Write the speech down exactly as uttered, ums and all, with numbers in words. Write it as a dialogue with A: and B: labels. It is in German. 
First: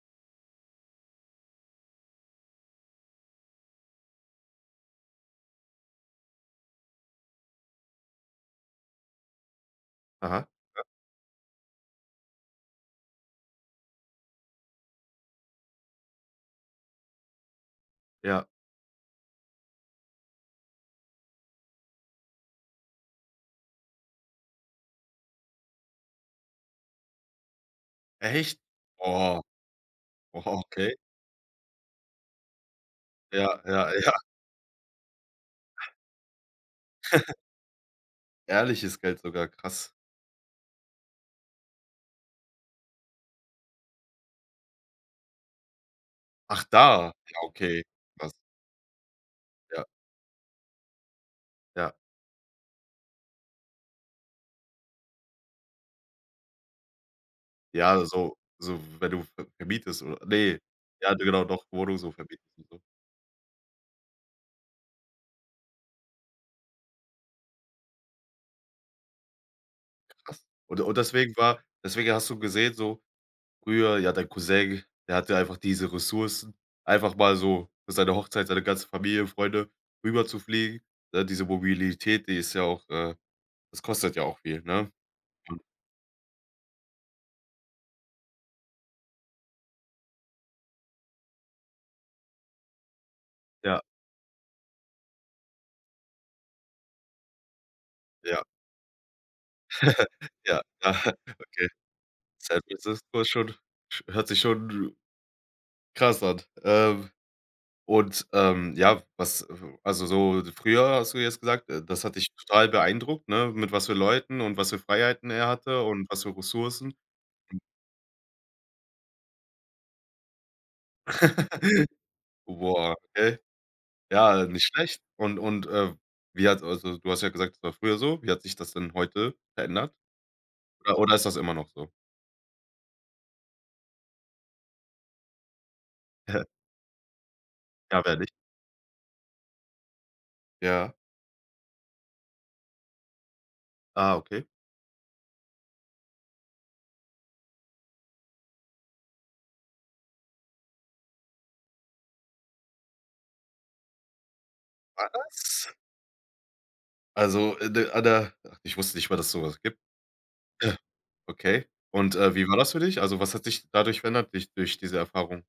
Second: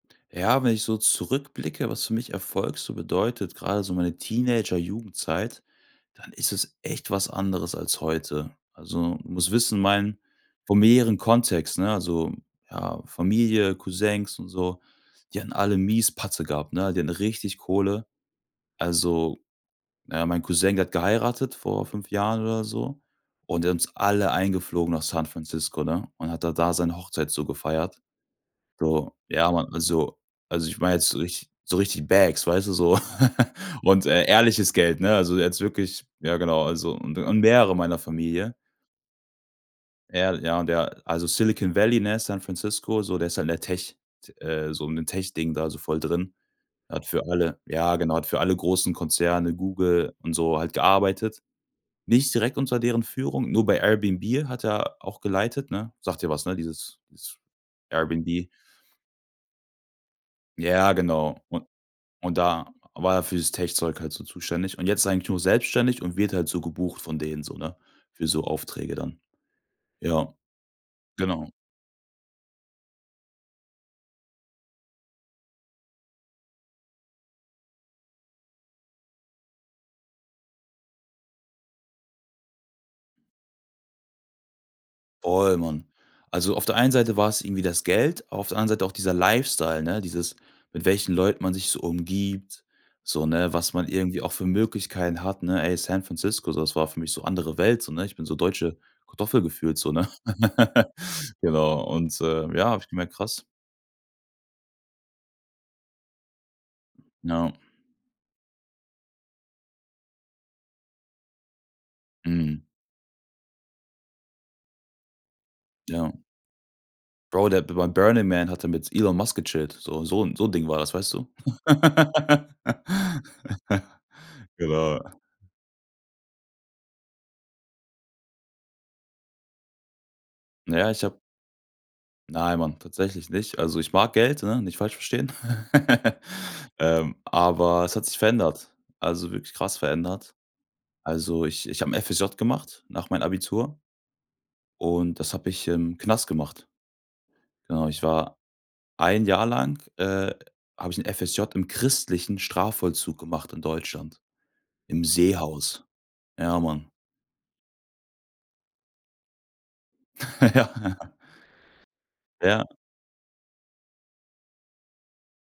A: Ja, wenn ich so zurückblicke, was für mich Erfolg so bedeutet, gerade so meine Teenager-Jugendzeit, dann ist es echt was anderes als heute. Also, du musst wissen, mein
B: Aha.
A: von
B: Ja.
A: mehreren Kontext, ne, also, ja Familie, Cousins und so, die hatten alle mies Patte gehabt, ne, die hatten richtig Kohle.
B: Ja.
A: Also, na ja, mein Cousin, der hat geheiratet vor fünf Jahren oder so und der hat uns alle eingeflogen nach San Francisco, ne, und hat dann da seine Hochzeit so gefeiert.
B: Echt?
A: Bro,
B: Oh.
A: ja, Mann, also
B: Oh,
A: also ich meine
B: okay.
A: jetzt richtig so richtig Bags, weißt du, so
B: Ja, ja,
A: und,
B: ja.
A: äh, ehrliches Geld, ne, also jetzt wirklich ja genau, also u und mehrere meiner Familie.
B: Ehrliches Geld sogar, krass.
A: Ehrl ja, und der also Silicon Valley, ne, San Francisco, so, der ist halt in der Tech T äh, so in dem Tech-Ding da so voll drin.
B: Ach
A: Der hat
B: da.
A: für
B: Ja,
A: alle,
B: okay.
A: ja, genau, hat
B: Was
A: für alle großen Konzerne,
B: Ja.
A: Google und so halt gearbeitet.
B: Ja.
A: Nicht direkt unter deren Führung, nur bei Airbnb hat er auch geleitet, ne? Sagt dir was, ne, dieses dieses
B: Ja, so
A: Airbnb.
B: so wenn du ve vermietest oder ne.
A: Ja,
B: Ja, d
A: genau.
B: genau,
A: Und
B: doch, wo du so
A: und
B: vermietest und
A: da
B: so.
A: war er für's Tech-Zeug halt so zuständig. Und jetzt ist er eigentlich nur selbstständig und wird halt so gebucht von denen so, ne, für so Aufträge dann.
B: Ja
A: Ja,
B: krass. Und und deswegen
A: genau.
B: war deswegen hast du gesehen so, früher ja, dein Cousin, der hatte einfach diese Ressourcen, einfach mal so für seine Hochzeit, seine ganze Familie, Freunde rüberzufliegen. Ne, diese Mobilität, die ist ja auch, äh das kostet ja auch viel, ne?
A: Voll, Mann. Also, auf der einen Seite war's irgendwie das Geld, auf der anderen Seite auch dieser Lifestyle, ne? Dieses mit welchen Leuten man sich so umgibt, so, ne, was
B: Ja.
A: man irgendwie auch für Möglichkeiten hat, ne? Ey, San Francisco, das war für mich so andere Welt, so, ne? Ich bin so
B: Ja.
A: deutsche Kartoffel gefühlt, so, ne?
B: Ja. Okay.
A: Genau, und, äh,
B: San
A: ja, habe ich gemerkt:
B: Francisco ist
A: Krass.
B: schon sch hört sich schon krass an. Ähm,
A: Ja.
B: und, ähm, ja, was, äh also, so d früher hast du jetzt gesagt, äh, das hat dich
A: Mhm.
B: total beeindruckt, ne, mit was für Leuten und was für Freiheiten er hatte und
A: Ja.
B: was für Ressourcen?
A: Bro, der hat b beim „Burning Man“ hat er mit Elon Musk gechillt, so so 'n so 'n Ding war das, weißt du?
B: Boah, okay. Ja, äh, nicht
A: Genau.
B: schlecht. Und und, äh, wie hat's also, du hast ja gesagt, es war früher so. Wie hat sich das denn heute verändert?
A: Na ja,
B: Oder
A: ich
B: oder
A: hab
B: ist das immer noch so?
A: Nein, Mann, tatsächlich nicht. Also, ich mag Geld, ne, nicht falsch verstehen, ähm, aber es
B: Ja,
A: hat
B: wer
A: sich
B: nicht?
A: verändert, also wirklich krass verändert.
B: Ja.
A: Also, ich ich habe 'n FSJ gemacht nach meinem Abitur
B: Ah, okay.
A: und das habe ich im Knast gemacht. Genau, ich war ein Jahr lang, äh habe ich 'n FSJ im christlichen Strafvollzug gemacht in Deutschland, im
B: Was?
A: Seehaus. Ja, Mann.
B: Also, d da, ich wusste nicht mal, dass so was gibt.
A: Ja.
B: Ja. Okay. Und, äh, wie war
A: Ja.
B: das für dich? Also, was hat dich dadurch verändert, durch durch diese Erfahrung?